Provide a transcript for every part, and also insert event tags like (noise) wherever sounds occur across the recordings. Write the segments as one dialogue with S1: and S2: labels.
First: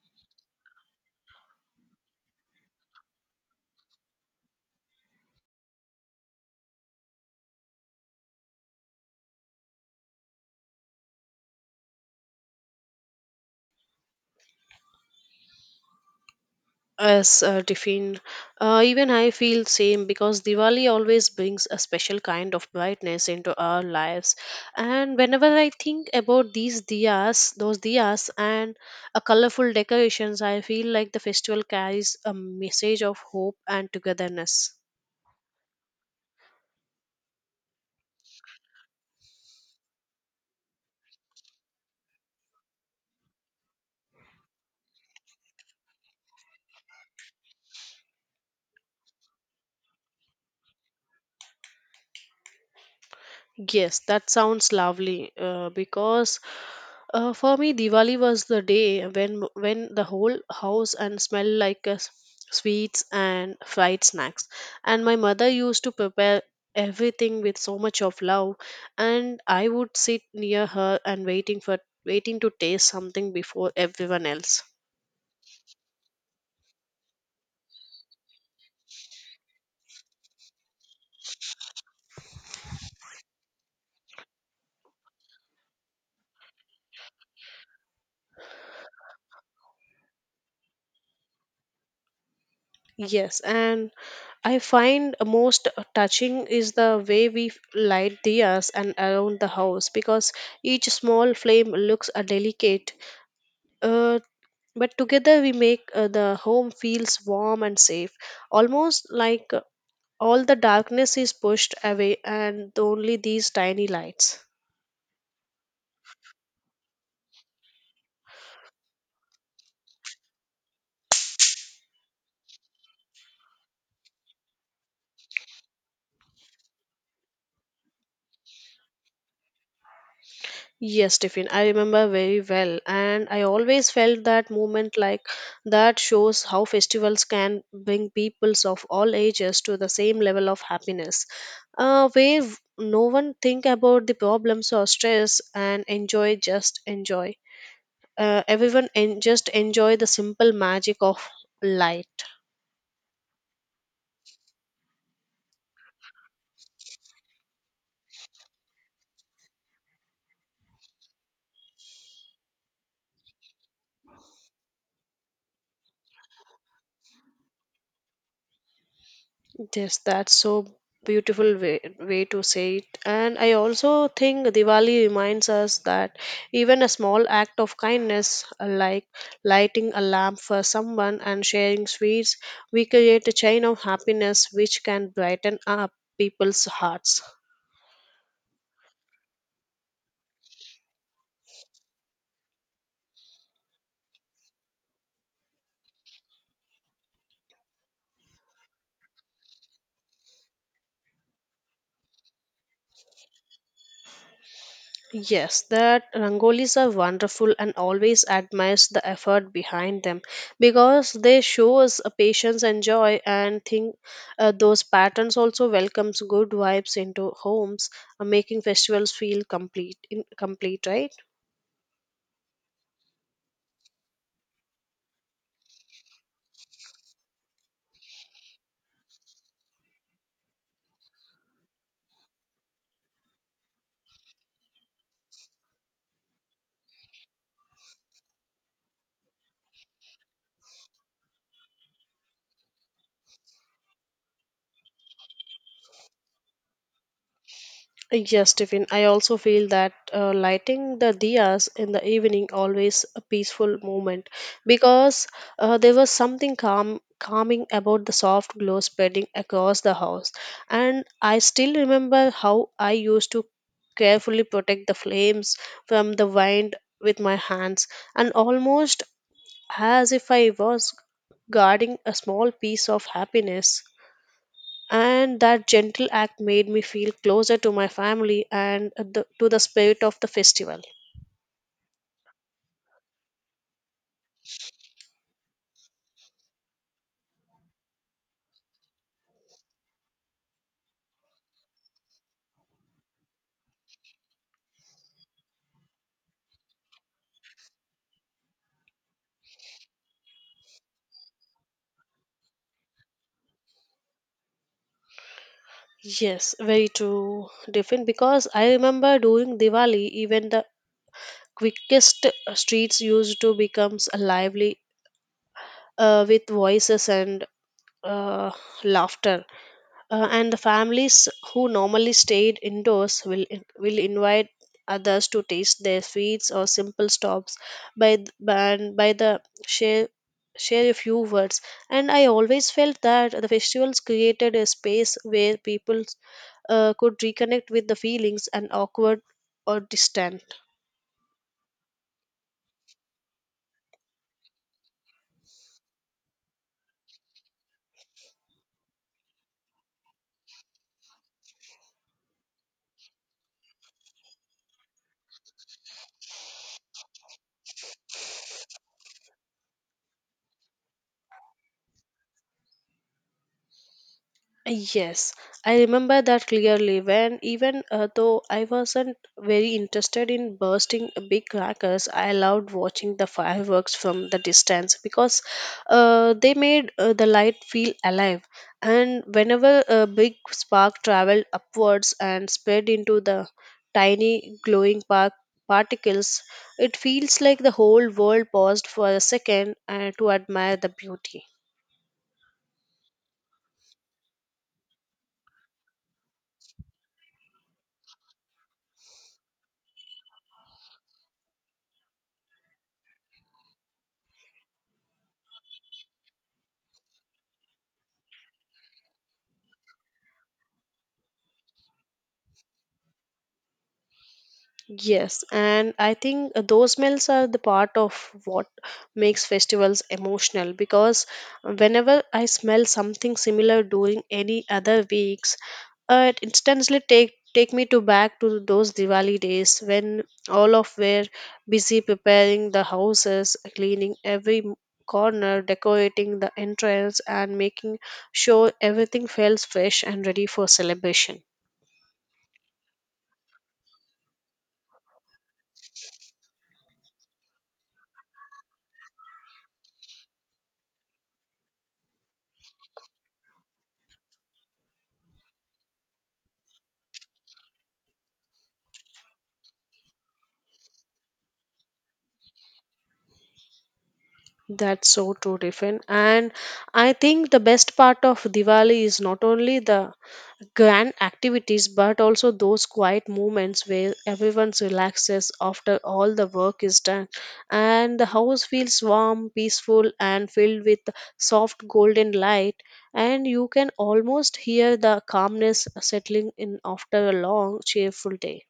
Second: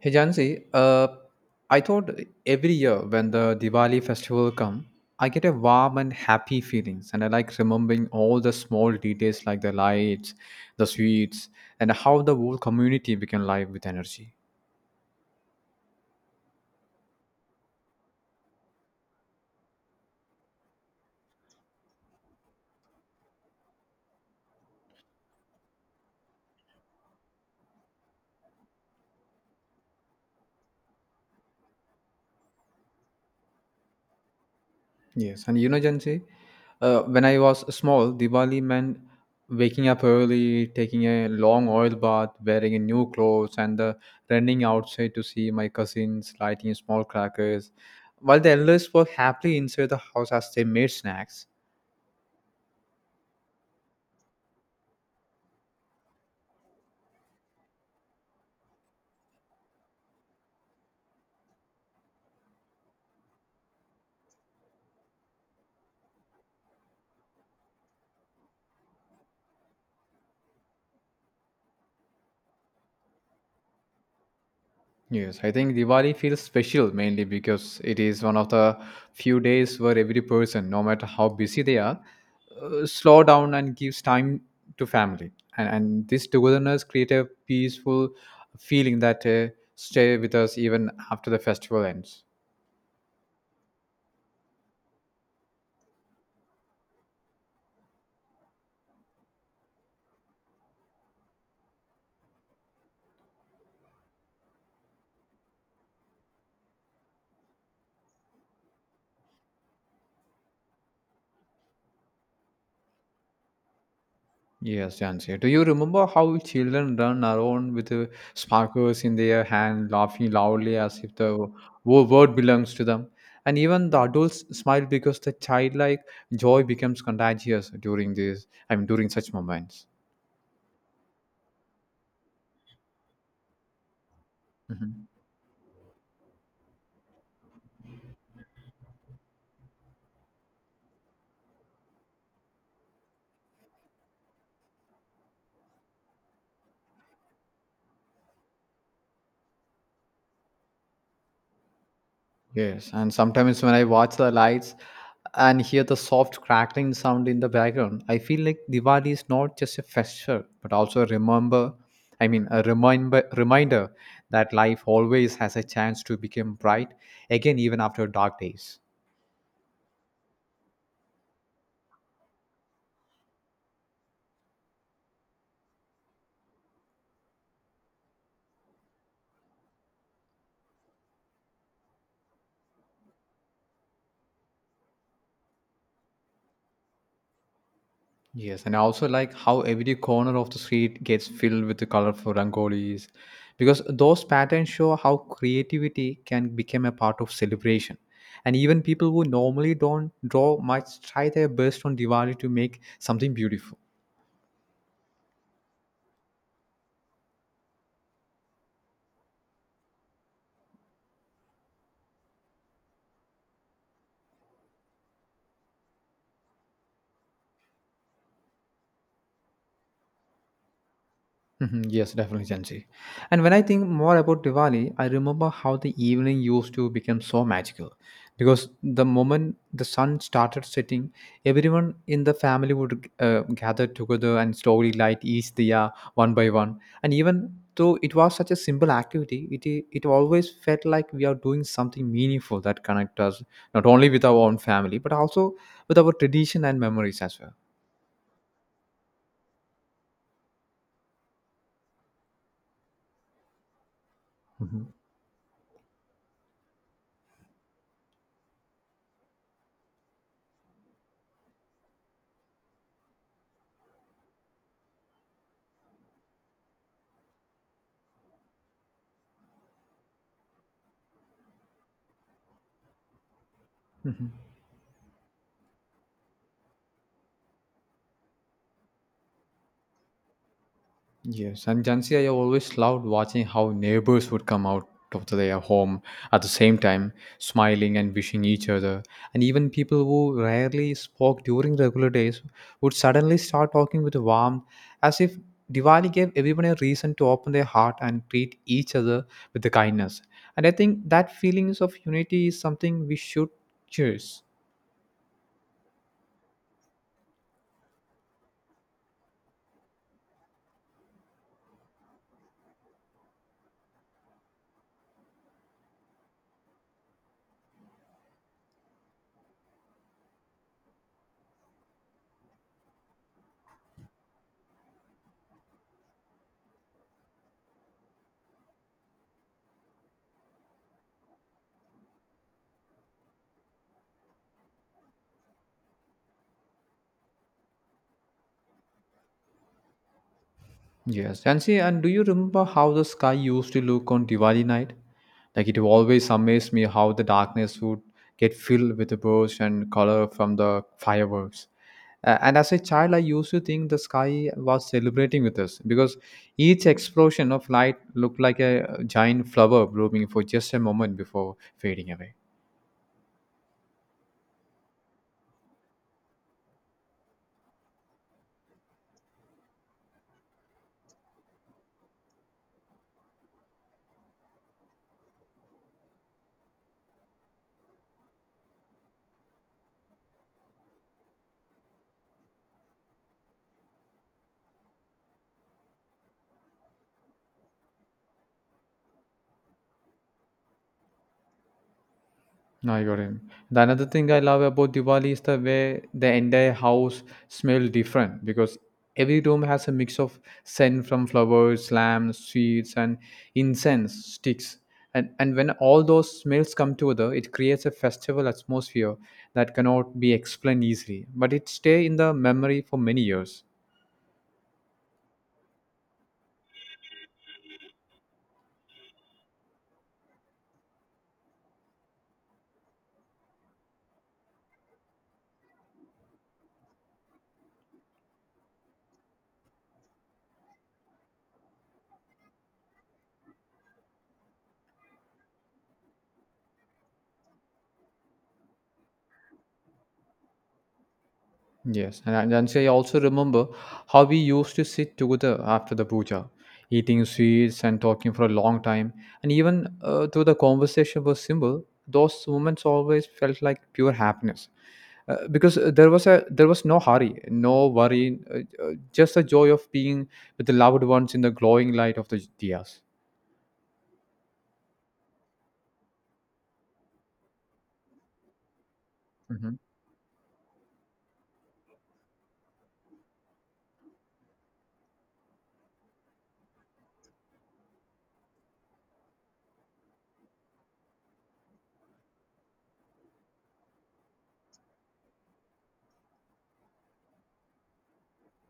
S1: Hey Jansi, I thought every year when the Diwali festival come, I get a warm and happy feelings, and I like remembering all the small details like the lights, the sweets, and how the whole community became live with energy.
S2: As Tiffin, even I feel same because Diwali always brings a special kind of brightness into our lives. And whenever I think about these diyas, those diyas and a colorful decorations, I feel like the festival carries a message of hope and togetherness.
S1: Yes, and you know, Jansi, when I was small, Diwali meant waking up early, taking a long oil bath, wearing a new clothes, and running outside to see my cousins lighting small crackers, while the elders were happily inside the house as they made snacks.
S2: Yes, that sounds lovely. Because for me, Diwali was the day when the whole house and smell like sweets and fried snacks. And my mother used to prepare everything with so much of love, and I would sit near her and waiting to taste something before everyone else.
S1: Yes, I think Diwali feels special mainly because it is one of the few days where every person, no matter how busy they are, slow down and gives time to family. And this togetherness creates a peaceful feeling that stay with us even after the festival ends.
S2: Yes, and I find most touching is the way we light diyas and around the house because each small flame looks delicate. Uh, but together we make, the home feels warm and safe, almost like, all the darkness is pushed away and only these tiny lights.
S1: Yes, Jansi. Do you remember how children run around with sparklers in their hand, laughing loudly as if the world belongs to them? And even the adults smile because the childlike joy becomes contagious during this. I mean, during such moments.
S2: Yes, Tiffin, I remember very well, and I always felt that movement
S1: Mm-hmm.
S2: like that shows how festivals can bring peoples of all ages to the same level of happiness, where no one think about the problems or stress and enjoy. Just enjoy the simple magic of life.
S1: Yes, and sometimes when I watch the lights and hear the soft crackling sound in the background, I feel like Diwali is not just a festival, but also a remember, I mean, a reminder, reminder that life always has a chance to become bright again, even after dark days.
S2: Yes, that's so beautiful way to say it. And I also think Diwali reminds us that even a small act of kindness, like lighting a lamp for someone and sharing sweets, we create a chain of happiness which can brighten up people's hearts.
S1: Yes, and I also like how every corner of the street gets filled with the colorful rangolis because those patterns show how creativity can become a part of celebration. And even people who normally don't draw much try their best on Diwali to make something beautiful.
S2: Yes, that rangolis are wonderful and always admires the effort behind them because they shows a patience and joy and think those patterns also welcomes good vibes into homes, making festivals feel complete, right?
S1: Mhm. Yes, definitely, Janji. And when I think more about Diwali, I remember how the evening used to become so magical. Because the moment the sun started setting, everyone in the family would gather together and slowly light each diya one by one. And even though it was such a simple activity, it always felt like we are doing something meaningful that connect us not only with our own family but also with our tradition and memories as well.
S2: Yes, Tiffin. I also feel that lighting the diyas in the evening always a peaceful moment
S1: Mhm.
S2: because there was something calming about the soft glow spreading across the house. And I still remember how I used to carefully protect the flames from the wind with my hands and almost as if I was guarding a small piece of happiness,
S1: Mhm.
S2: and that gentle act made me feel closer to my family and, to the spirit of the festival.
S1: Yes, and Jansi, I always loved watching how neighbors would come out of their home at the same time, smiling and wishing each other. And even people who rarely spoke during regular days would suddenly start talking with warmth, as if Diwali gave everyone a reason to open their heart and treat each other with the kindness. And I think that feelings of unity is something we should cherish.
S2: Yes, very true, different, because I remember during Diwali even the quickest streets used to becomes lively with voices and uh, laughter, and the families who normally stayed indoors will invite others to taste their sweets or simple stops by th- by- and by the share share a few words. And I always felt that the festivals created a space where people could reconnect with the feelings and awkward or distant.
S1: Yes, and see, and do you remember how the sky used to look on Diwali night? Like it always amazed me how the darkness would get filled with the birds and color from the fireworks. And as a child, I used to think the sky was celebrating with us because each explosion of light looked like a giant flower blooming for just a moment before fading away.
S2: Yes, I remember that clearly when even though I wasn't very interested in bursting a big crackers, I loved watching the fireworks from the distance because they made, the light feel alive. And whenever a big spark traveled upwards and spread into the tiny glowing particles, it feels like the whole world paused for a second, to admire the beauty.
S1: No, I got him. The another thing I love about Diwali is the way the entire house smell different because every room has a mix of scent from flowers, lamps, sweets, and incense sticks. And when all those smells come together, it creates a festival atmosphere that cannot be explained easily, but it stay in the memory for many years.
S2: Yes, and I think those meals are the part of what makes festivals emotional because, whenever I smell something similar during any other weeks, it instantly take me to back to those Diwali days when all of were busy preparing the houses, cleaning every corner, decorating the entrance, and making sure everything feels fresh and ready for celebration.
S1: Yes, and I also remember how we used to sit together after the puja, eating sweets and talking for a long time. And even though the conversation was simple, those moments always felt like pure happiness, because there was no hurry, no worry, just the joy of being with the loved ones in the glowing light of the diyas.
S2: That's so true, Tiffin. And I think the best part of Diwali is not only the grand activities but also those quiet moments where everyone relaxes after all the work is done. And the house feels warm, peaceful, and filled with soft golden light. And you can almost hear the calmness settling in after a long, cheerful day.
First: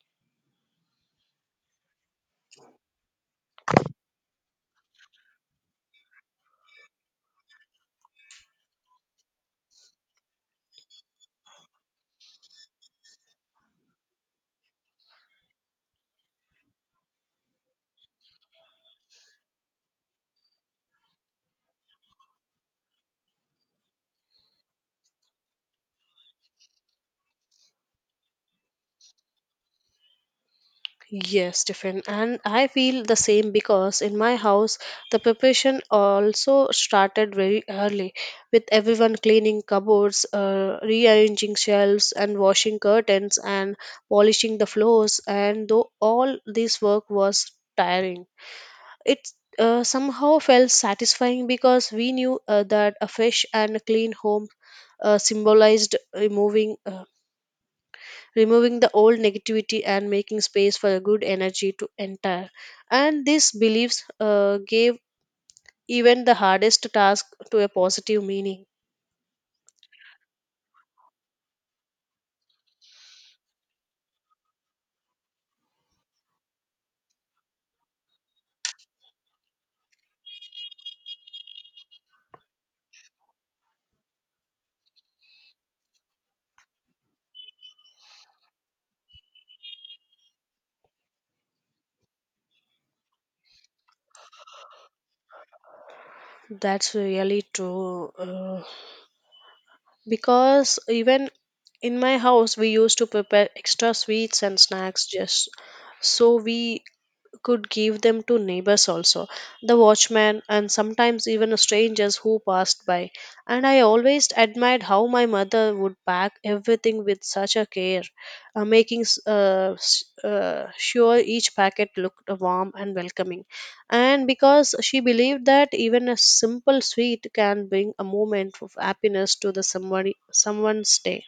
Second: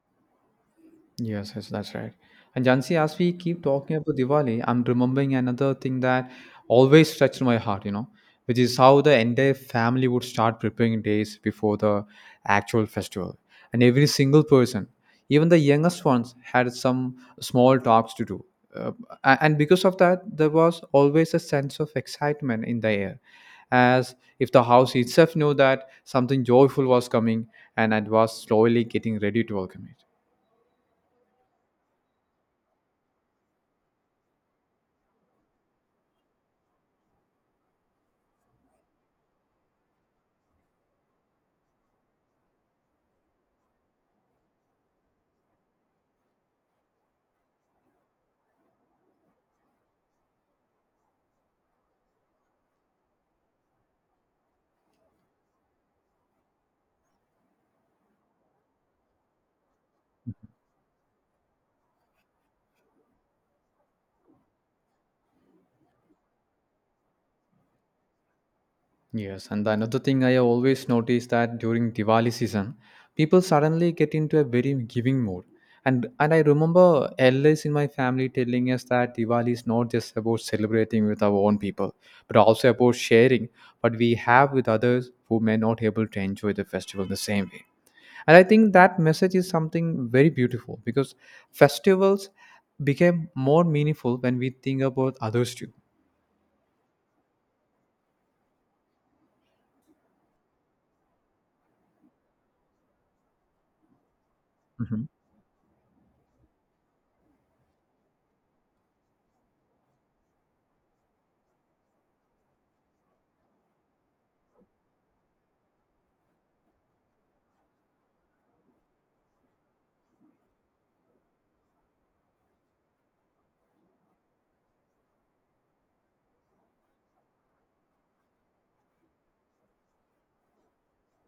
S1: Yes, yes, that's right. And Jansi, as we keep talking about Diwali, I'm remembering another thing that always touched my heart, you know, which is how the entire family would start preparing days before the actual festival. And every single person, even the youngest ones, had some small talks to do. Uh, and because of that, there was always a sense of excitement in the air, as if the house itself knew that something joyful was coming and it was slowly getting ready to welcome it.
S2: Yes, Stephen, and I feel the same because in my house the preparation also started very early, with everyone cleaning cupboards, rearranging shelves, and washing curtains and polishing the floors. And though all this work was tiring, it somehow felt satisfying because we knew that a fresh and clean home symbolized removing the old negativity and making space for a good energy to enter. And these beliefs gave even the hardest task to a positive meaning.
S1: Yes, and another thing I have always noticed that during Diwali season, people suddenly get into a very giving mood. And I remember elders in my family telling us that Diwali is not just about celebrating with our own people, but also about sharing what we have with others who may not able to enjoy the festival the same way. And I think that message is something very beautiful because festivals became more meaningful when we think about others too.
S2: That's really true. Because even in my house, we used to prepare extra sweets and snacks
S1: Mhm.
S2: just so we could give them to neighbors, also the watchman, and sometimes even strangers who passed by. And I always admired how my mother would pack everything with such a care, sure each packet looked warm and welcoming, and because she believed that even a simple sweet can bring a moment of happiness to the somebody someone's day.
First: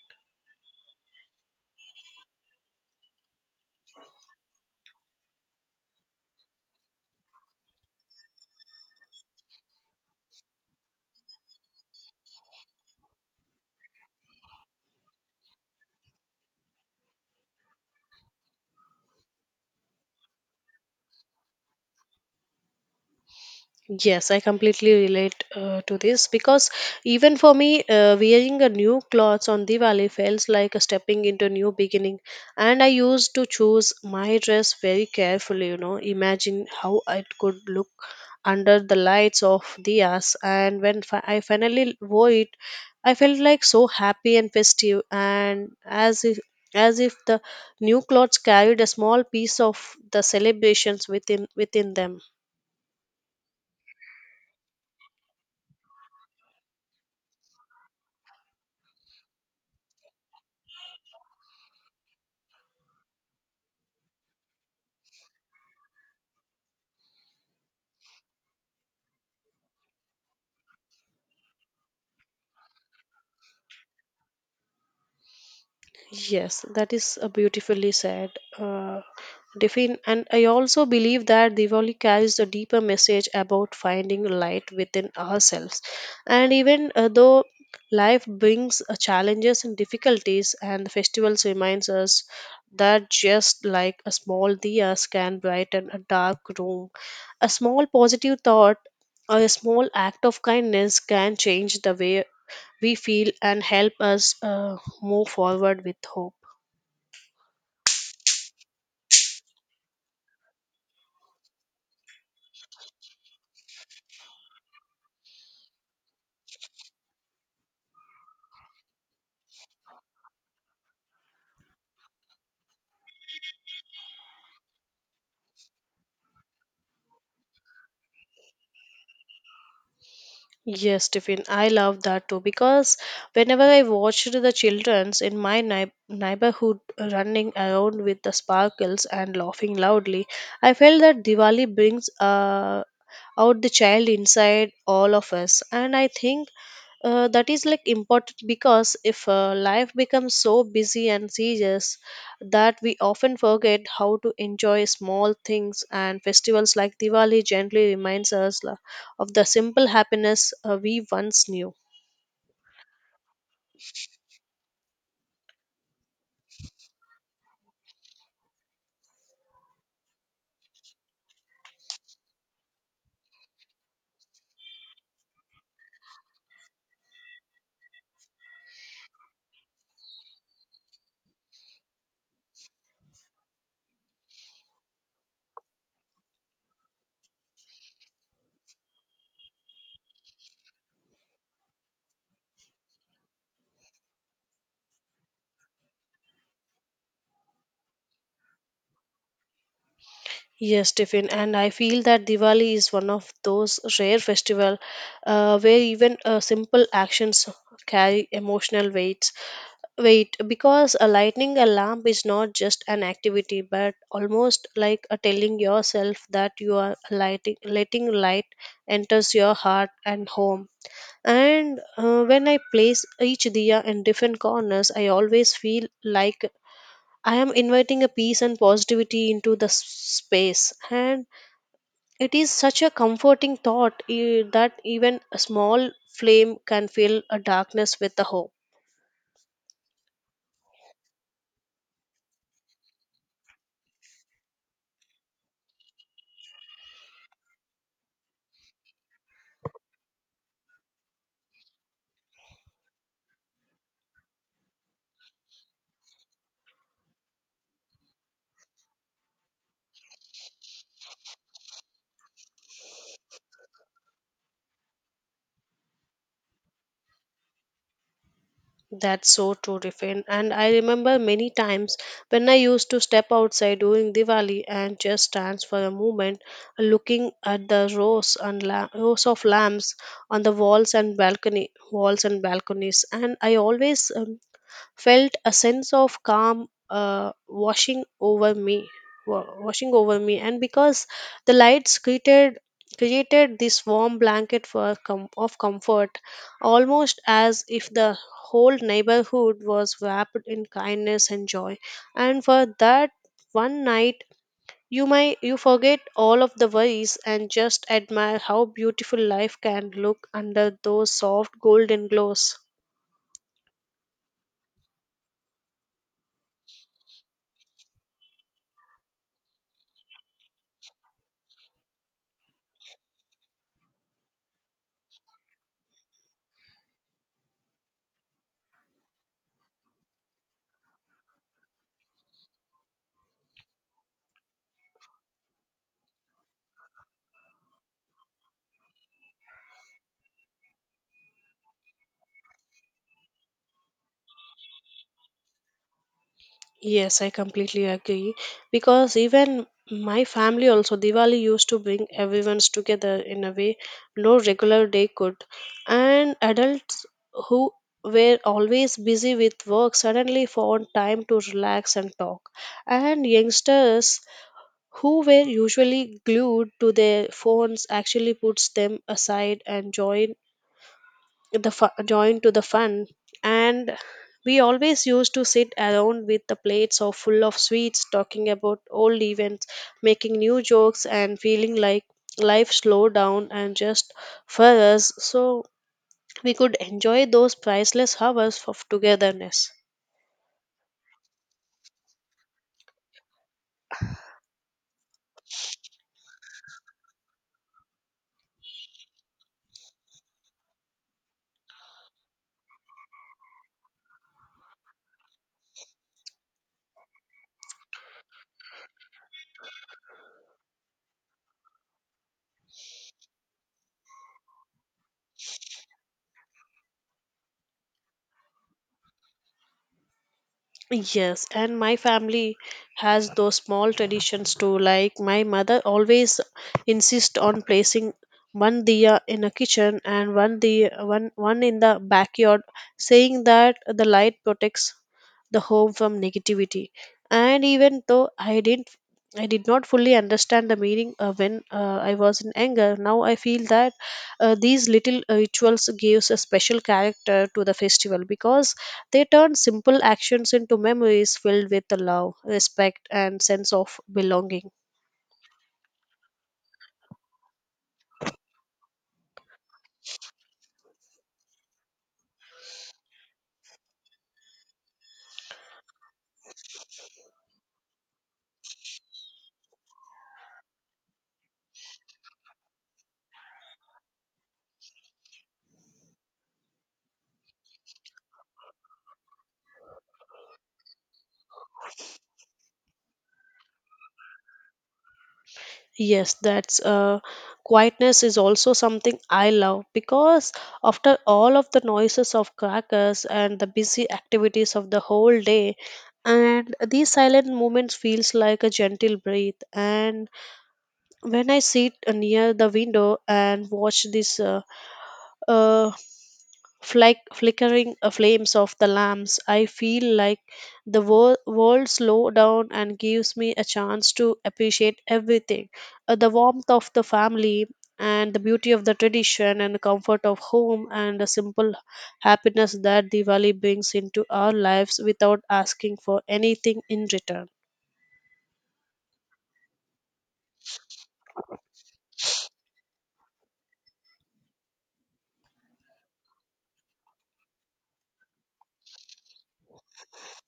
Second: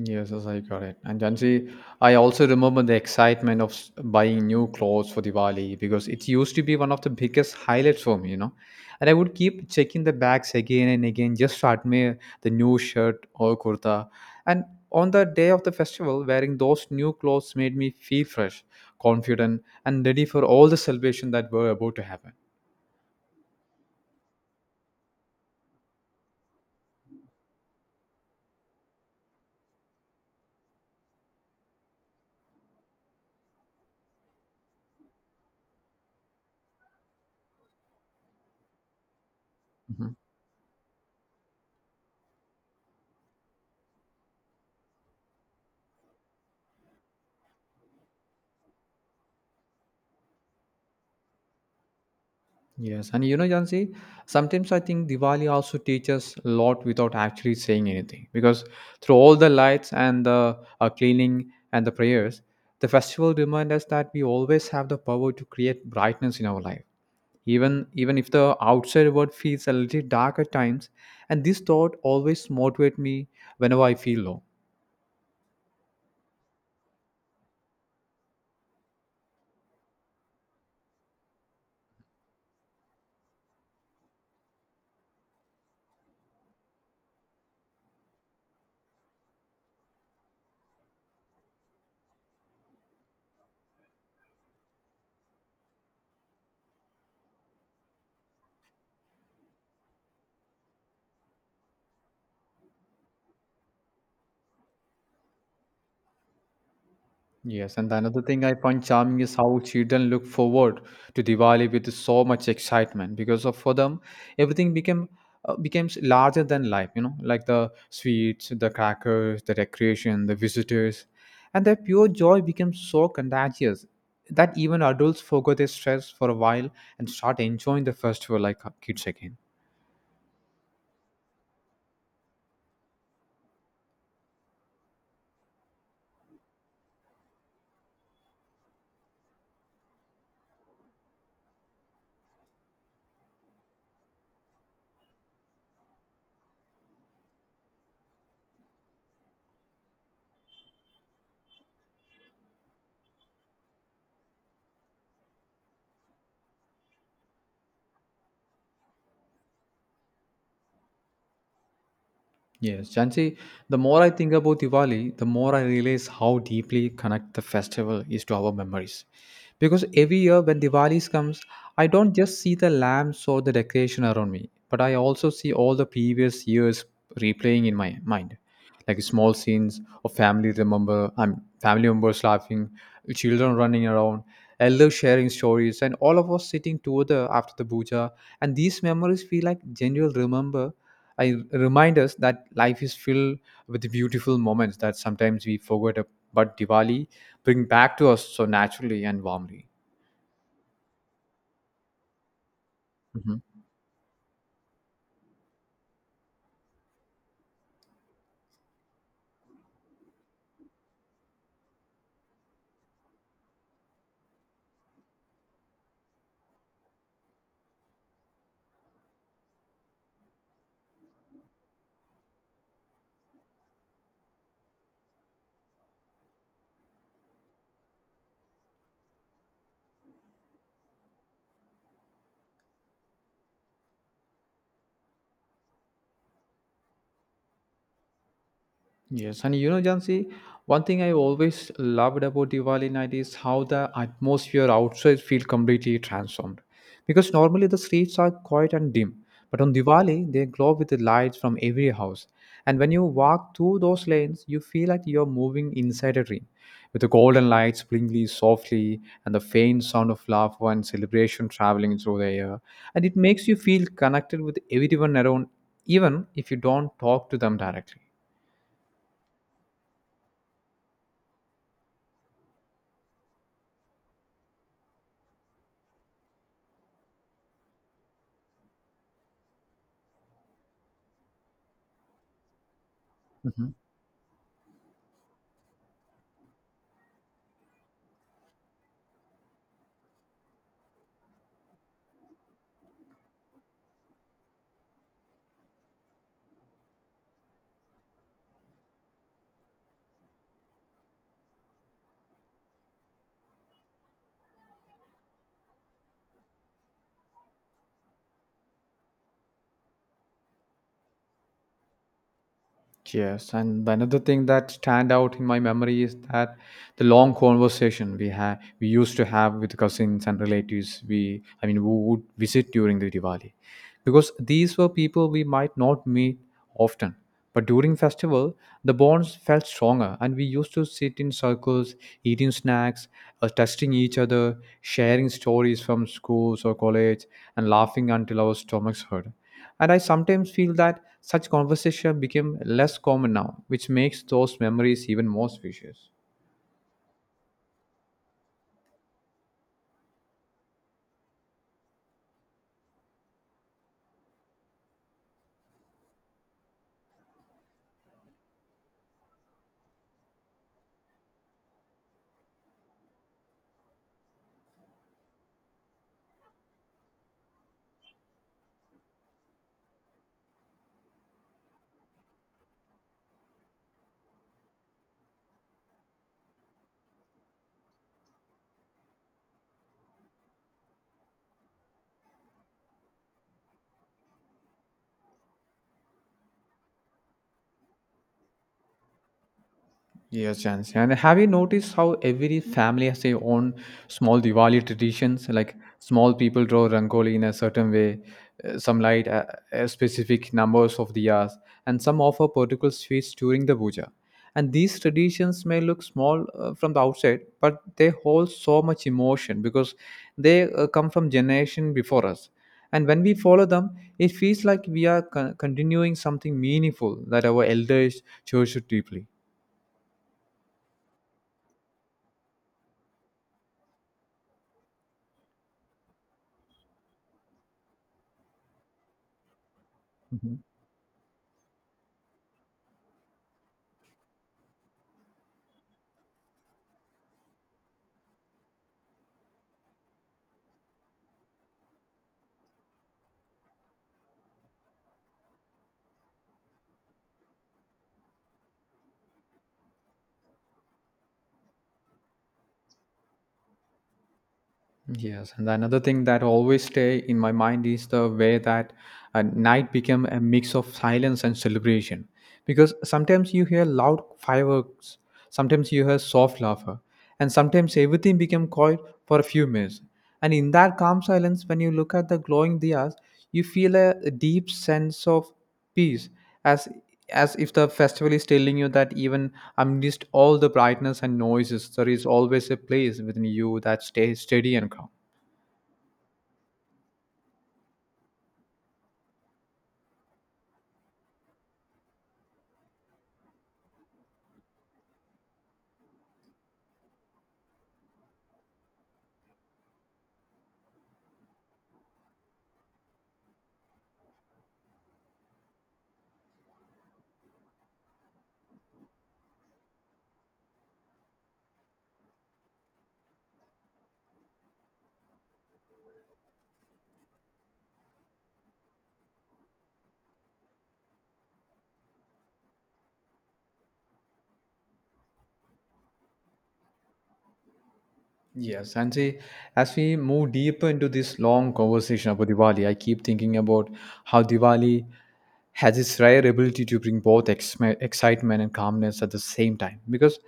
S1: Yes, yes, I got it. And Jansi, I also remember the excitement of buying new clothes for Diwali because it used to be one of the biggest highlights for me, you know. And I would keep checking the bags again and again just to admire the new shirt or kurta. And on the day of the festival, wearing those new clothes made me feel fresh, confident, and ready for all the celebration that were about to happen.
S2: Yes, I completely relate to this because even for me, wearing a new clothes on Diwali feels like a stepping into a new beginning. And I used to choose my dress very carefully, you know, imagine how it could look under the lights of
S1: Mm-hmm.
S2: diyas. And when I finally wore it, I felt like so happy and festive, and as if the new clothes carried a small piece of the celebrations within them.
S1: Yes, and you know, Jansi, sometimes I think Diwali also teaches a lot without actually saying anything because through all the lights and the cleaning and the prayers, the festival reminds us that we always have the power to create brightness in our life, even if the outside world feels a little dark at times. And this thought always motivates me whenever I feel low.
S2: Yes, that is a beautifully said. Uh, Defin, and I also believe that Diwali carries a deeper message about finding light within ourselves. And even though life brings challenges and difficulties, and the festivals reminds us that just like a small diya can brighten a dark room, a small positive thought or a small act of kindness can change the way we feel and help us move forward with hope.
S1: Yes, and another thing I find charming is how children look forward to Diwali with so much excitement because of for them everything became becomes larger than life, you know, like the sweets, the crackers, the decoration, the visitors, and their pure joy becomes so contagious that even adults forget their stress for a while and start enjoying the festival like kids again.
S2: Yes, Tiffin, I love that too because whenever I watched the childrens in my neighborhood running around with the sparkles and laughing loudly, I felt that Diwali brings out the child inside all of us, and I think that is like important because if life becomes so busy and serious that we often forget how to enjoy small things and festivals like Diwali gently reminds us of the simple happiness, we once knew.
S1: Yes, Jansi, the more I think about Diwali, the more I realize how deeply connect the festival is to our memories. Because every year when Diwali comes, I don't just see the lamps or the decoration around me, but I also see all the previous years replaying in my mind, like small scenes of family members laughing, children running around, elders sharing stories, and all of us sitting together after the puja. And these memories feel like genuine remember I remind us that life is filled with beautiful moments that sometimes we forget, but Diwali bring back to us so naturally and warmly.
S2: Yes, Tiffin, and I feel that Diwali is one of
S1: Mm-hmm.
S2: those rare festival where even simple actions carry emotional weights. Wait, because a lightning alarm is not just an activity, but almost like a telling yourself that you are letting light enters your heart and home. And when I place each diya in different corners, I always feel like I am inviting a peace and positivity into the space. And it is such a comforting thought, that even a small flame can fill a darkness with the hope.
S1: Yes, and you know, Jansi, one thing I always loved about Diwali night is how the atmosphere outside feels completely transformed. Because normally the streets are quiet and dim, but on Diwali they glow with the lights from every house. And when you walk through those lanes, you feel like you're moving inside a dream, with the golden lights blinking softly and the faint sound of laughter and celebration traveling through the air. And it makes you feel connected with everyone around, even if you don't talk to them directly.
S2: That's so true, Riffin. And I remember many times when I used to step outside during Diwali and just stands for a moment, looking at the rows of lamps on the walls and balconies. And I
S1: Mm-hmm.
S2: always, felt a sense of calm, washing over me, and because the lights created created this warm blanket of comfort, almost as if the whole neighborhood was wrapped in kindness and joy. And for that one night, you forget all of the worries and just admire how beautiful life can look under those soft golden glows.
S1: Yes, and the another thing that stand out in my memory is that the long conversation we used to have with cousins and relatives we I mean who would visit during the Diwali, because these were people we might not meet often, but during festival the bonds felt stronger and we used to sit in circles eating snacks, testing each other, sharing stories from schools or college, and laughing until our stomachs hurt. And I sometimes feel that such conversation became less common now, which makes those memories even more special.
S2: Yes, I completely agree. Because even my family also, Diwali used to bring everyone's together in a way no regular day could. And adults who were always busy with work suddenly found time to relax and talk. And youngsters who were usually glued to their phones actually puts them aside and join join to the fun. And we always used to sit around with the plates or full of sweets, talking about old events, making new jokes, and feeling like life slowed down and just for us, so we could enjoy those priceless hours of togetherness.
S1: Yes, Jans. And have you noticed how every family has their own small Diwali traditions? Like small people draw Rangoli in a certain way, some light specific numbers of diyas, and some offer particular sweets during the puja. And these traditions may look small from the outside, but they hold so much emotion because they come from generation before us. And when we follow them, it feels like we are continuing something meaningful that our elders cherish deeply.
S2: Yes, and my family has those small traditions too. Like my mother always insists on placing one diya in a kitchen and
S1: Mm-hmm.
S2: one diya, one one in the backyard, saying that the light protects the home from negativity. And even though I did not fully understand the meaning when I was in anger. Now I feel that these little rituals gives a special character to the festival because they turn simple actions into memories filled with love, respect, and sense of belonging.
S1: Yes, and another thing that always stay in my mind is the way that a night became a mix of silence and celebration. Because sometimes you hear loud fireworks, sometimes you hear soft laughter, and sometimes everything became quiet for a few minutes. And in that calm silence, when you look at the glowing diyas, you feel a deep sense of peace as as if the festival is telling you that even amidst all the brightness and noises, there is always a place within you that stays steady and calm.
S2: Yes, that's quietness is also something I love because after all of the noises of crackers and the busy activities of the whole day, and these silent moments feels like a gentle breath and when I sit near the window and watch this uh, flickering flames of the lamps, I feel like the world slow down and gives me a chance to appreciate everything. The warmth of the family and the beauty of the tradition and the comfort of home and the simple happiness that Diwali brings into our lives without asking for anything in return.
S1: Yes, and see, as we move deeper into this long conversation about Diwali, I keep thinking about how Diwali has its rare ability to bring both excitement and calmness at the same time, because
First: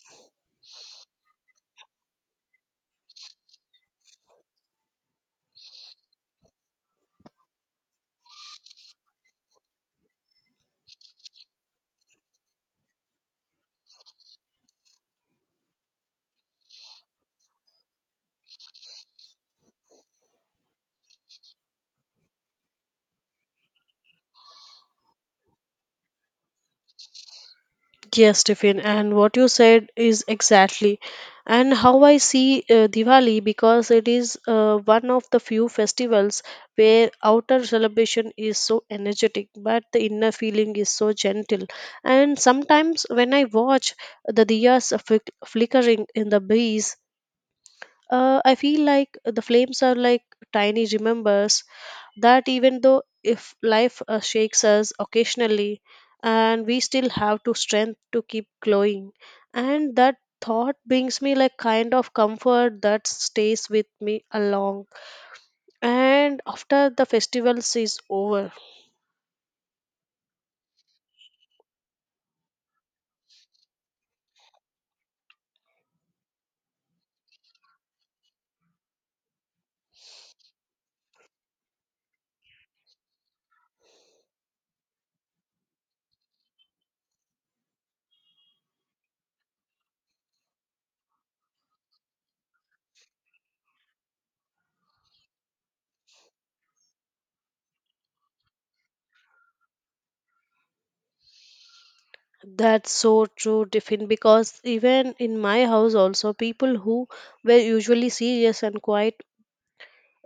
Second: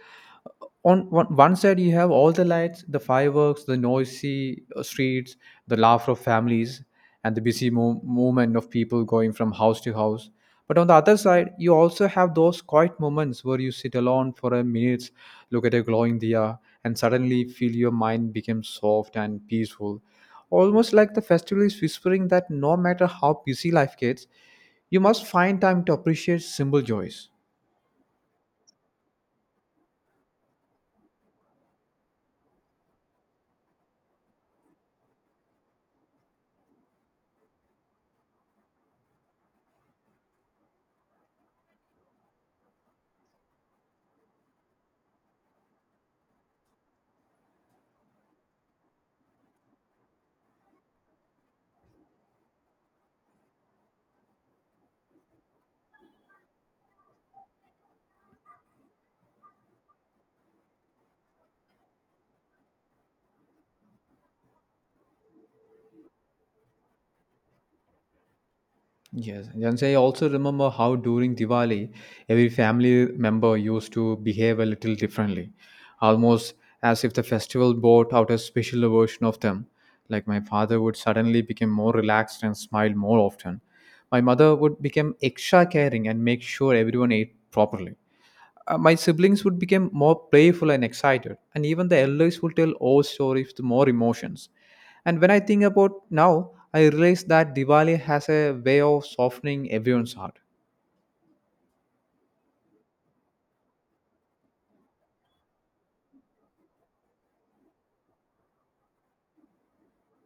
S1: on one side you have all the lights, the fireworks, the noisy streets, the laughter of families, and the busy movement of people going from house to house. But on the other side, you also have those quiet moments where you sit alone for a minute, look at a glowing diya, and suddenly feel your mind become soft and peaceful, almost like the festival is whispering that no matter how busy life gets, you must find time to appreciate simple joys.
S2: Yes, Stephen, and what you said is exactly, and how I see Diwali because it is one of the few festivals where outer celebration is so energetic, but the inner feeling is so gentle. And sometimes when I watch the diyas flickering in the breeze, I feel like the flames are like tiny remembers that even though if life shakes us occasionally and we still have to strength to keep glowing, and that thought brings me like kind of comfort that stays with me along and after the festivals is over.
S1: Yes, and I also remember how during Diwali, every family member used to behave a little differently, almost as if the festival brought out a special version of them. Like my father would suddenly become more relaxed and smile more often. My mother would become extra caring and make sure everyone ate properly. My siblings would become more playful and excited, and even the elders would tell old stories with more emotions. And when I think about now, I realize that Diwali has a way of softening everyone's heart.
S2: That's so true different because even in my house also people who were usually serious and quiet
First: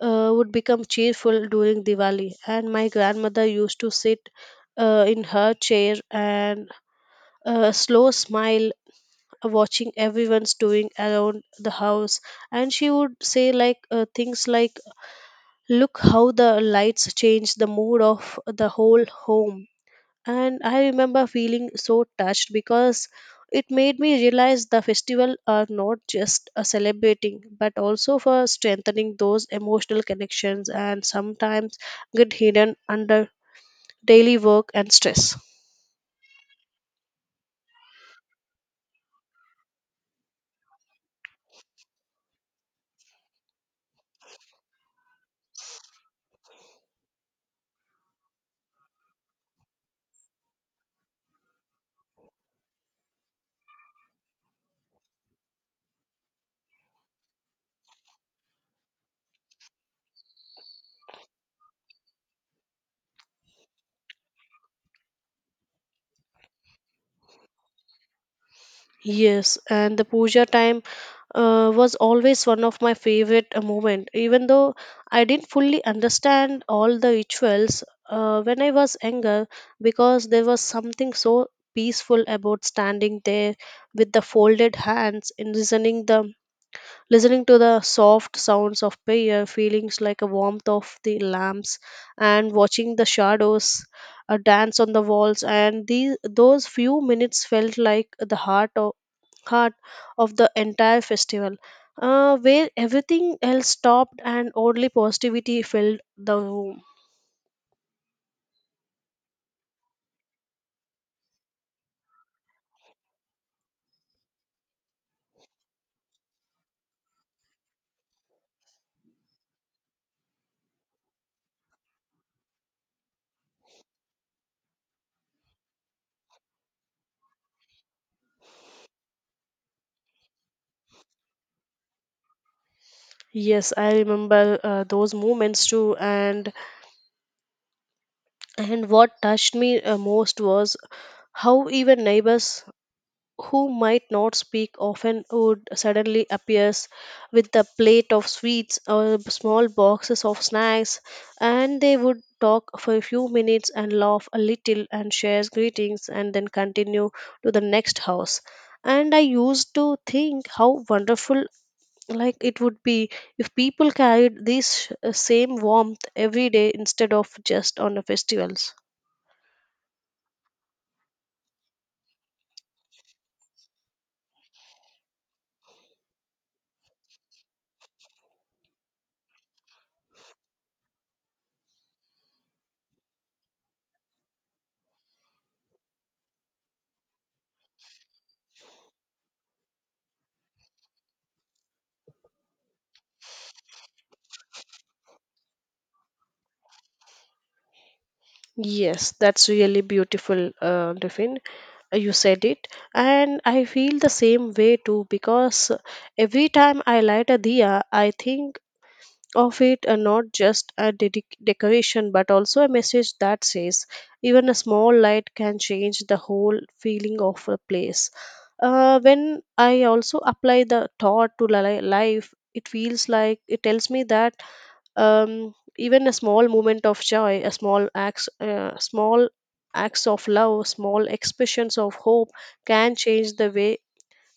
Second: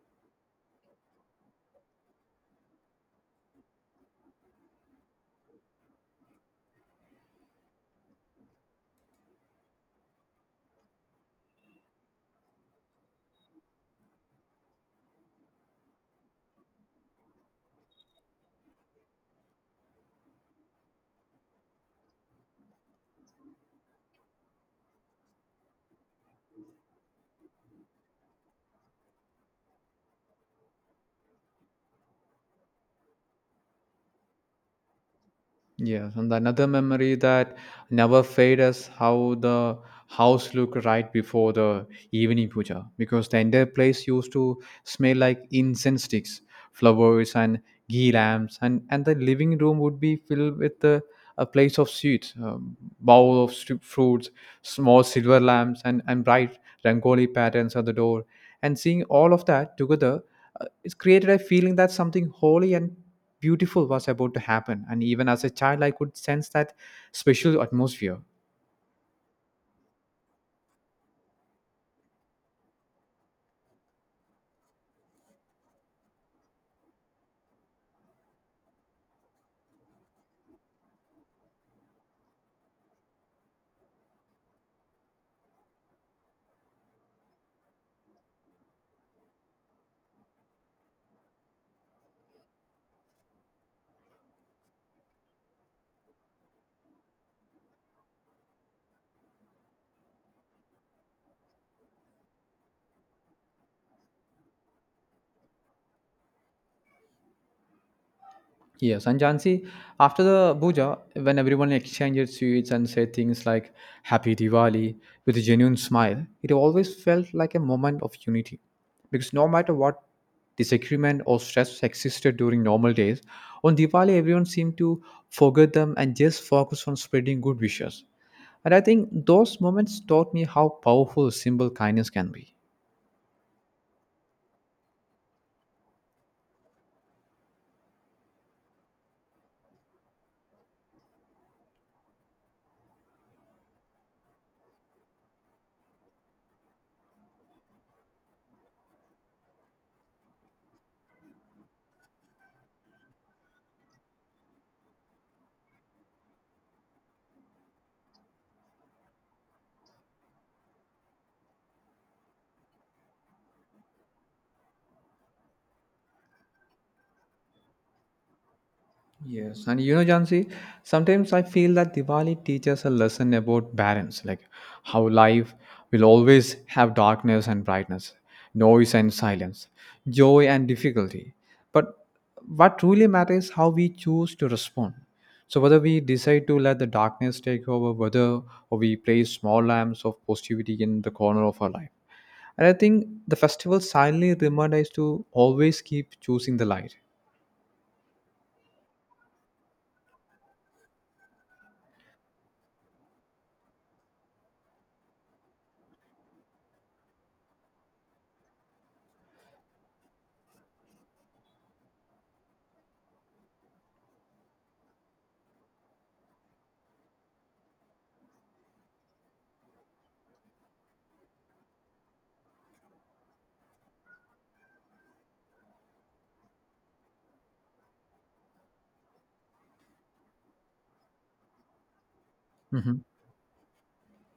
S2: would become cheerful during Diwali. And my grandmother used to sit in her chair and a slow smile watching everyone's doing around the house, and she would say like things like look how the lights change the mood of the whole home. And I remember feeling so touched because it made me realize the festival are not just a celebrating but also for strengthening those emotional connections and sometimes get hidden under daily work and stress.
S1: Yes, and another memory that never fades is how the house looked right before the evening puja, because the entire place used to smell like incense sticks, flowers, and ghee lamps, and the living room would be filled with a place of sweets, bowl of fruits, small silver lamps, and bright rangoli patterns at the door. And seeing all of that together, it's created a feeling that something holy and beautiful was about to happen. And even as a child, I could sense that special atmosphere.
S2: Yes, and the puja time was always one of my favorite moment. Even though I didn't fully understand all the rituals when I was younger, because there was something so peaceful about standing there with the folded hands and listening to the soft sounds of prayer, feelings like a warmth of the lamps, and watching the shadows. A dance on the walls, and these those few minutes felt like the heart of the entire festival, where everything else stopped and only positivity filled the room.
S1: Yes, and Jansi, after the puja, when everyone exchanged sweets and said things like "Happy Diwali" with a genuine smile, it always felt like a moment of unity. Because no matter what disagreement or stress existed during normal days, on Diwali everyone seemed to forget them and just focus on spreading good wishes. And I think those moments taught me how powerful simple kindness can be.
S2: Yes, I remember those moments too, and what touched me most was how even neighbors who might not speak often would suddenly appears with a plate of sweets or small boxes of snacks, and they would talk for a few minutes and laugh a little and share greetings and then continue to the next house. And I used to think how wonderful like it would be if people carried this same warmth every day instead of just on the festivals.
S1: Yes, and you know, Jansi, sometimes I feel that Diwali teaches a lesson about balance, like how life will always have darkness and brightness, noise and silence, joy and difficulty. But what truly matters is how we choose to respond. So, whether we decide to let the darkness take over, whether or we place small lamps of positivity in the corner of our life. And I think the festival silently remind us to always keep choosing the light.
S2: Yes, that's really beautiful, Devin. You said it and I feel the same way too because every time I light a diya I think of it, not just a decoration but also a message that says even a small light can change the whole feeling of a place. When I also apply the thought to life, it feels like it tells me that, even a small moment of joy, a small acts, small acts of love, small expressions of hope, can
S1: Mm-hmm.
S2: change the way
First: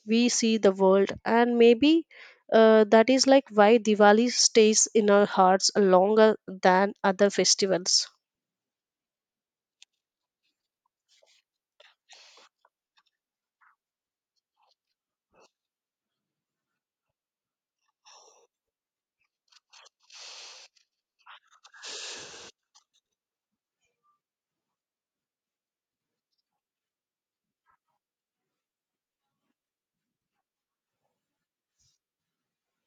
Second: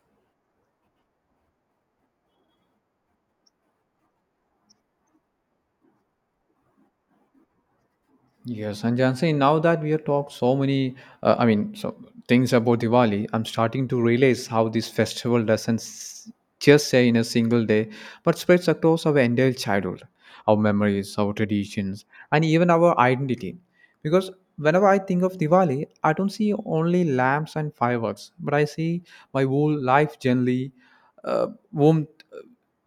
S2: we see the world. And maybe that is like why diwali stays in our hearts longer than other festivals.
S1: Yes, and Jansi, now that we have talked so many, I mean, so things about Diwali, I'm starting to realize how this festival doesn't just say in a single day, but spreads across our entire childhood, our memories, our traditions, and even our identity. Because whenever I think of Diwali, I don't see only lamps and fireworks, but I see my whole life generally won't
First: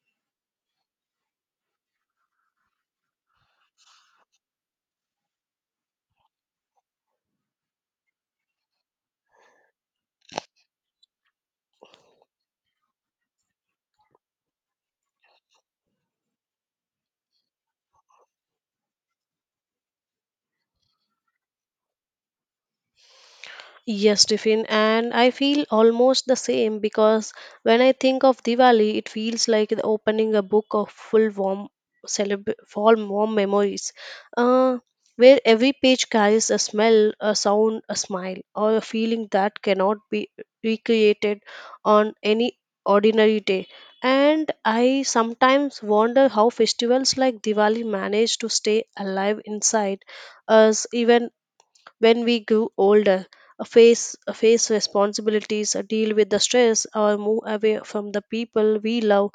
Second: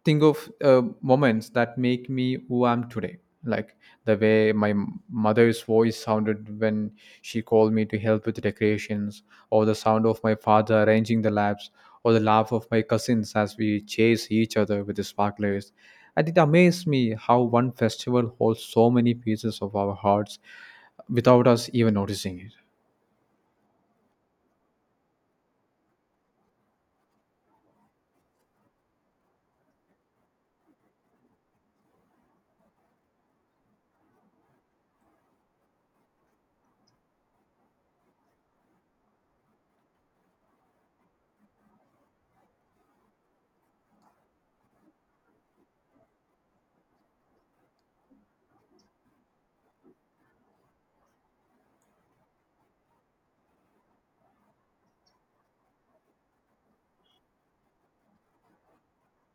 S1: think of moments that make me who I'm today. Like the way my mother's voice sounded when she called me to help with decorations, or the sound of my father arranging the lamps, or the laugh of my cousins as we chase each other with the sparklers. And it amazed me how one festival holds so many pieces of our hearts without us even noticing it.
S2: Yes, Tiffin, and I feel almost the same because when I think of Diwali, it feels like the opening a book of full warm, full warm memories, uh, where every page carries a smell, a sound, a smile, or a feeling that cannot be recreated on any ordinary day. And I sometimes wonder how festivals like Diwali manage to stay alive inside us even when we grow older, face responsibilities, deal with the stress, or move away from the people we love.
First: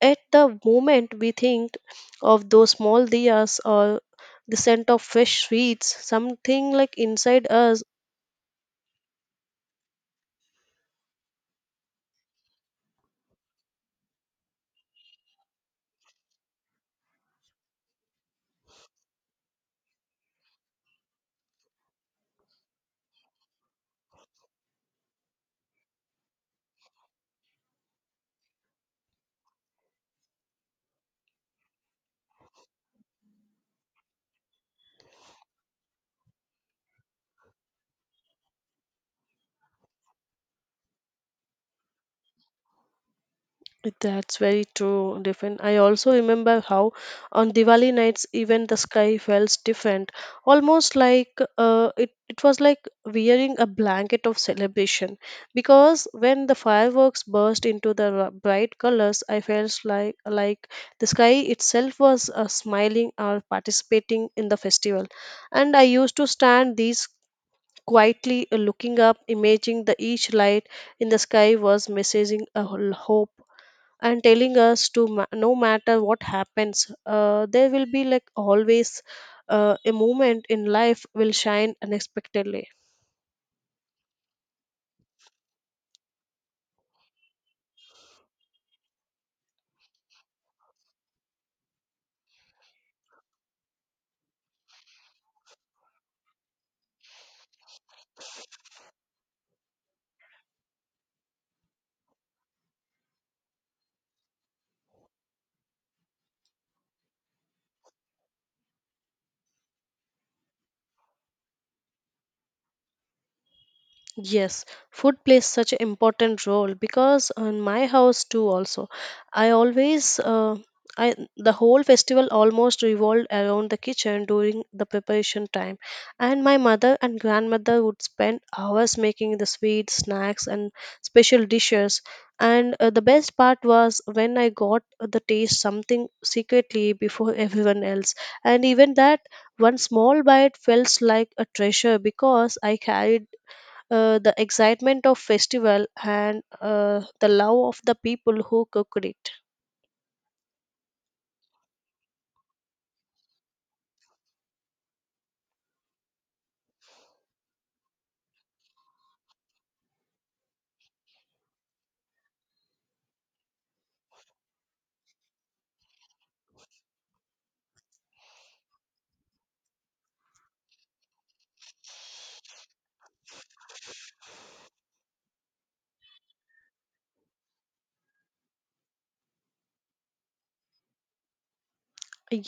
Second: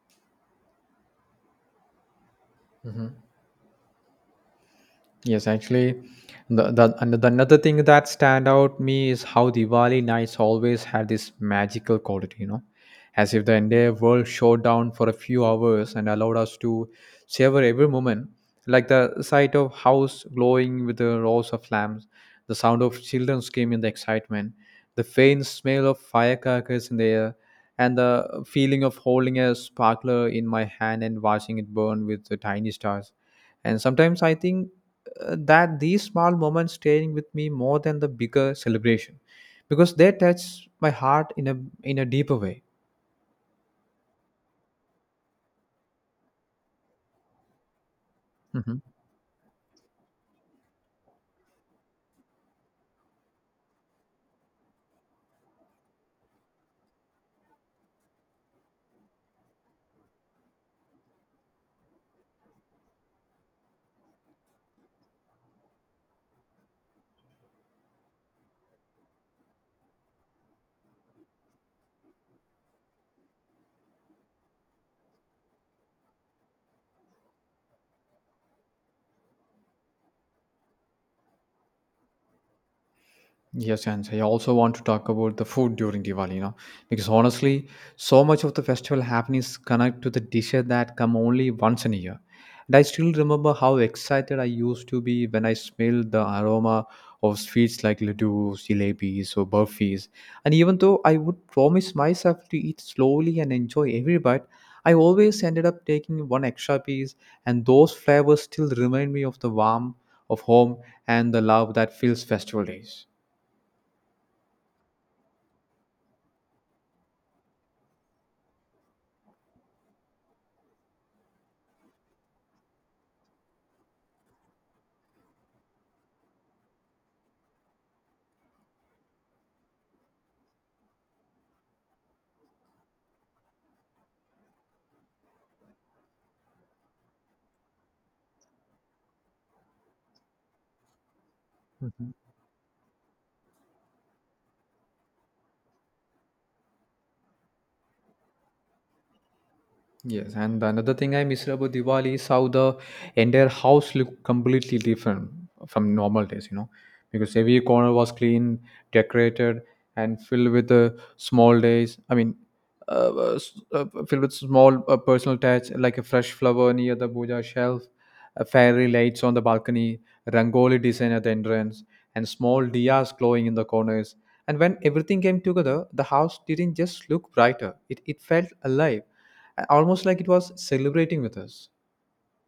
S2: At the moment, we think of those small diyas or the scent of fresh
S1: Yes,
S2: sweets.
S1: actually, the,
S2: Something like
S1: the, and the
S2: inside
S1: another thing
S2: us.
S1: that stand out me is how Diwali nights always have this magical quality, you know, as if the entire world shut down for a few hours and allowed us to savor every moment, like the sight of house glowing with the rows of lamps, the sound of children screaming in the excitement, the faint smell of firecrackers in the air, and the feeling of holding a sparkler in my hand and watching it burn with the tiny stars. And sometimes I think that these small moments staying with me more than the bigger celebration, because they touch my heart in a deeper way.
S2: That's very true, different. I also remember how on Diwali nights even the
S1: Mhm.
S2: sky felt different, almost like it was like wearing a blanket of celebration. Because when the fireworks burst into the bright colors, I felt like the sky itself was smiling or participating in the festival, and I used to stand these quietly, looking up, imagining the each light in the sky was messaging a whole hope and telling us to no matter what happens, there will be like always a moment in life will shine unexpectedly.
S1: Yes, and I also want to talk about the food during Diwali, you know, because honestly, so much of the festival happenings connect to the dishes that come only once in a year. And I still remember how excited I used to be when I smelled the aroma of sweets like laddu, jalebis, or burfis. And even though I would promise myself to eat slowly and enjoy every bite, I always ended up taking one extra piece, and those flavors still remind me of the warmth of home and the love that fills festival days.
S2: Yes, food plays such an important role because in my house too also, I always uh, I the whole festival almost revolved around the kitchen during the preparation time, and my mother and grandmother would spend hours making the sweets, snacks, and special dishes. And the best part was when I got the taste something secretly before (laughs) everyone else, and even that one small bite felt like a treasure
S1: Mhm.
S2: because I carried the excitement of festival and the love of the people who cooked it.
S1: Yes, and another thing I miss about Diwali is how the entire house looked completely different from normal days, you know, because every corner was clean, decorated, and filled with the small days. I mean, filled with small personal touch, like a fresh flower near the puja shelf, fairy lights on the balcony, rangoli design at the entrance, and small diyas glowing in the corners. And when everything came together, the house didn't just look brighter; it felt alive, almost like it was celebrating with us.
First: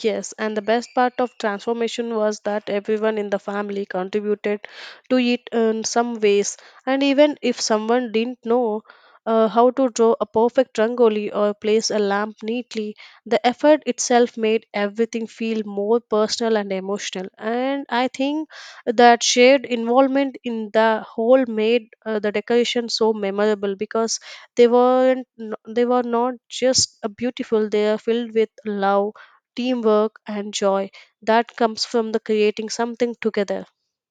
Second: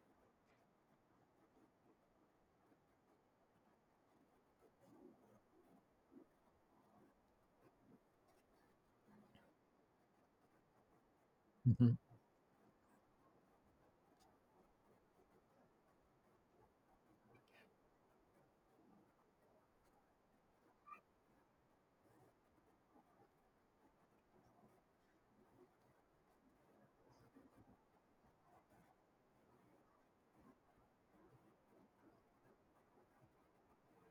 S2: Yes, and the best part of transformation was that everyone in the family contributed to it in some ways. And even if someone didn't know how to draw a perfect rangoli or place
S1: Mhm.
S2: a lamp neatly, the effort itself made everything feel more personal and emotional. And I think that shared involvement in the whole made the decoration so memorable because they weren't they were not just beautiful; they are filled with love, teamwork, and joy that comes from the creating something together.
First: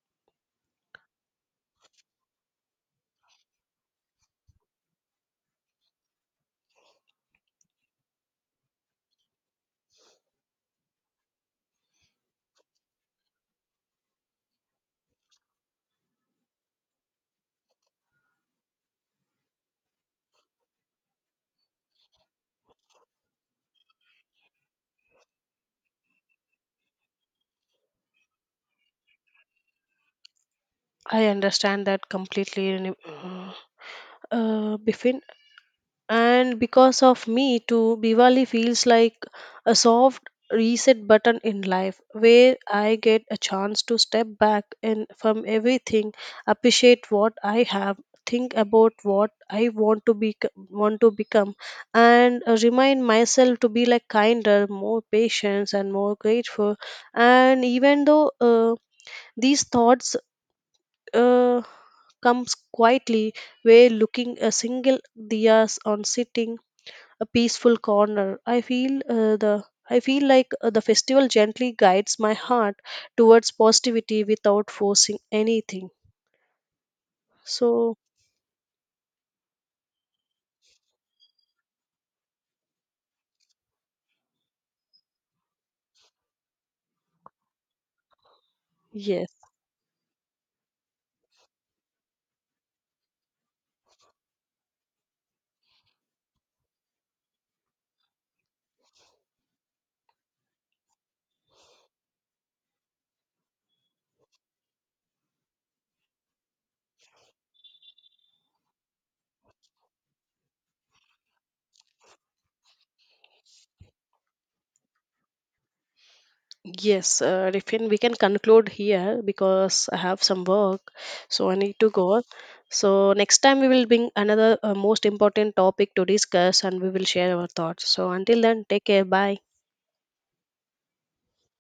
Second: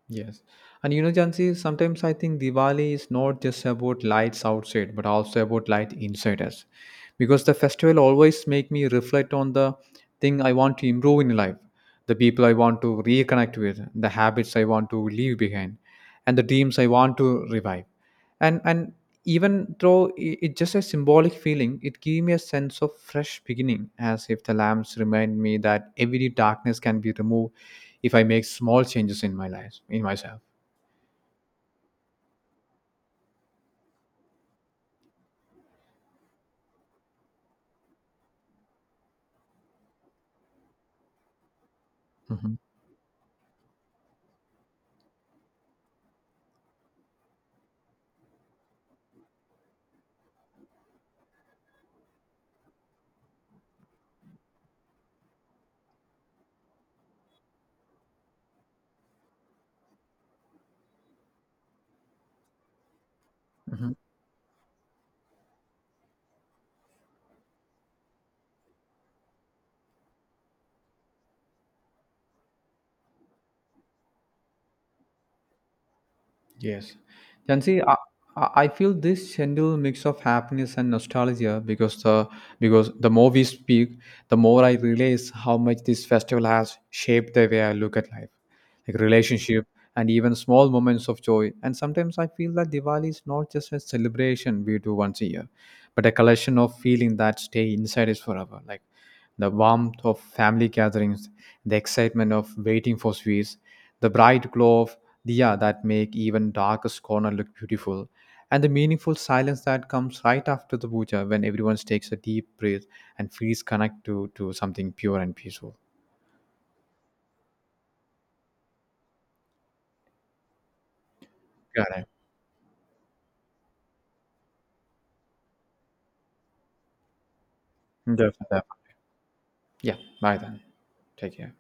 S1: Yes. And you know, Jansi, sometimes I think Diwali is not just about lights outside, but also about light inside us. Because the festival always make me reflect on the thing I want to improve in life, the people I want to reconnect with, the habits I want to leave behind, and the dreams I want to revive. And and even though i- it's just a symbolic feeling, it gave me a sense of fresh beginning, as if the lamps remind me that every darkness can be removed if I make small changes in my life, in myself.
S2: I understand that completely. Renu. Bifin, and because of me too diwali feels like a soft reset button in life
S1: Mm-hmm.
S2: where I get a chance to step back and from everything, appreciate what I have, think about what I want to be, want to become, and remind myself to be like kinder, more patient, and more grateful. And even though these thoughts uh, comes quietly, where looking a single diyas on sitting a peaceful corner. I feel the I feel like the festival gently guides my heart towards positivity without forcing anything.
S1: Yes. Jansi, I,
S2: So
S1: I I feel this gentle mix of happiness and nostalgia, because the more we speak, the more I realize how much this festival has shaped the way I look at life, like
S2: yes,
S1: relationship and even small moments of joy. And sometimes I feel that Diwali is not just a celebration we do once a year, but a collection of feeling that stay inside us forever. Like the warmth of family gatherings, the excitement of waiting for sweets, the bright glow of diya that make even darkest corner look beautiful, and the meaningful silence that comes right after the puja when everyone takes a deep breath and feels connected to something pure and peaceful.
S2: yes, Rifin, we can conclude here because I have some work, so I need to
S1: Got it.
S2: go. So next time we will bring another most important topic to discuss, and we will share our thoughts. So until
S1: Definitely.
S2: then, take care. Bye.
S1: Yeah, bye then. Take care.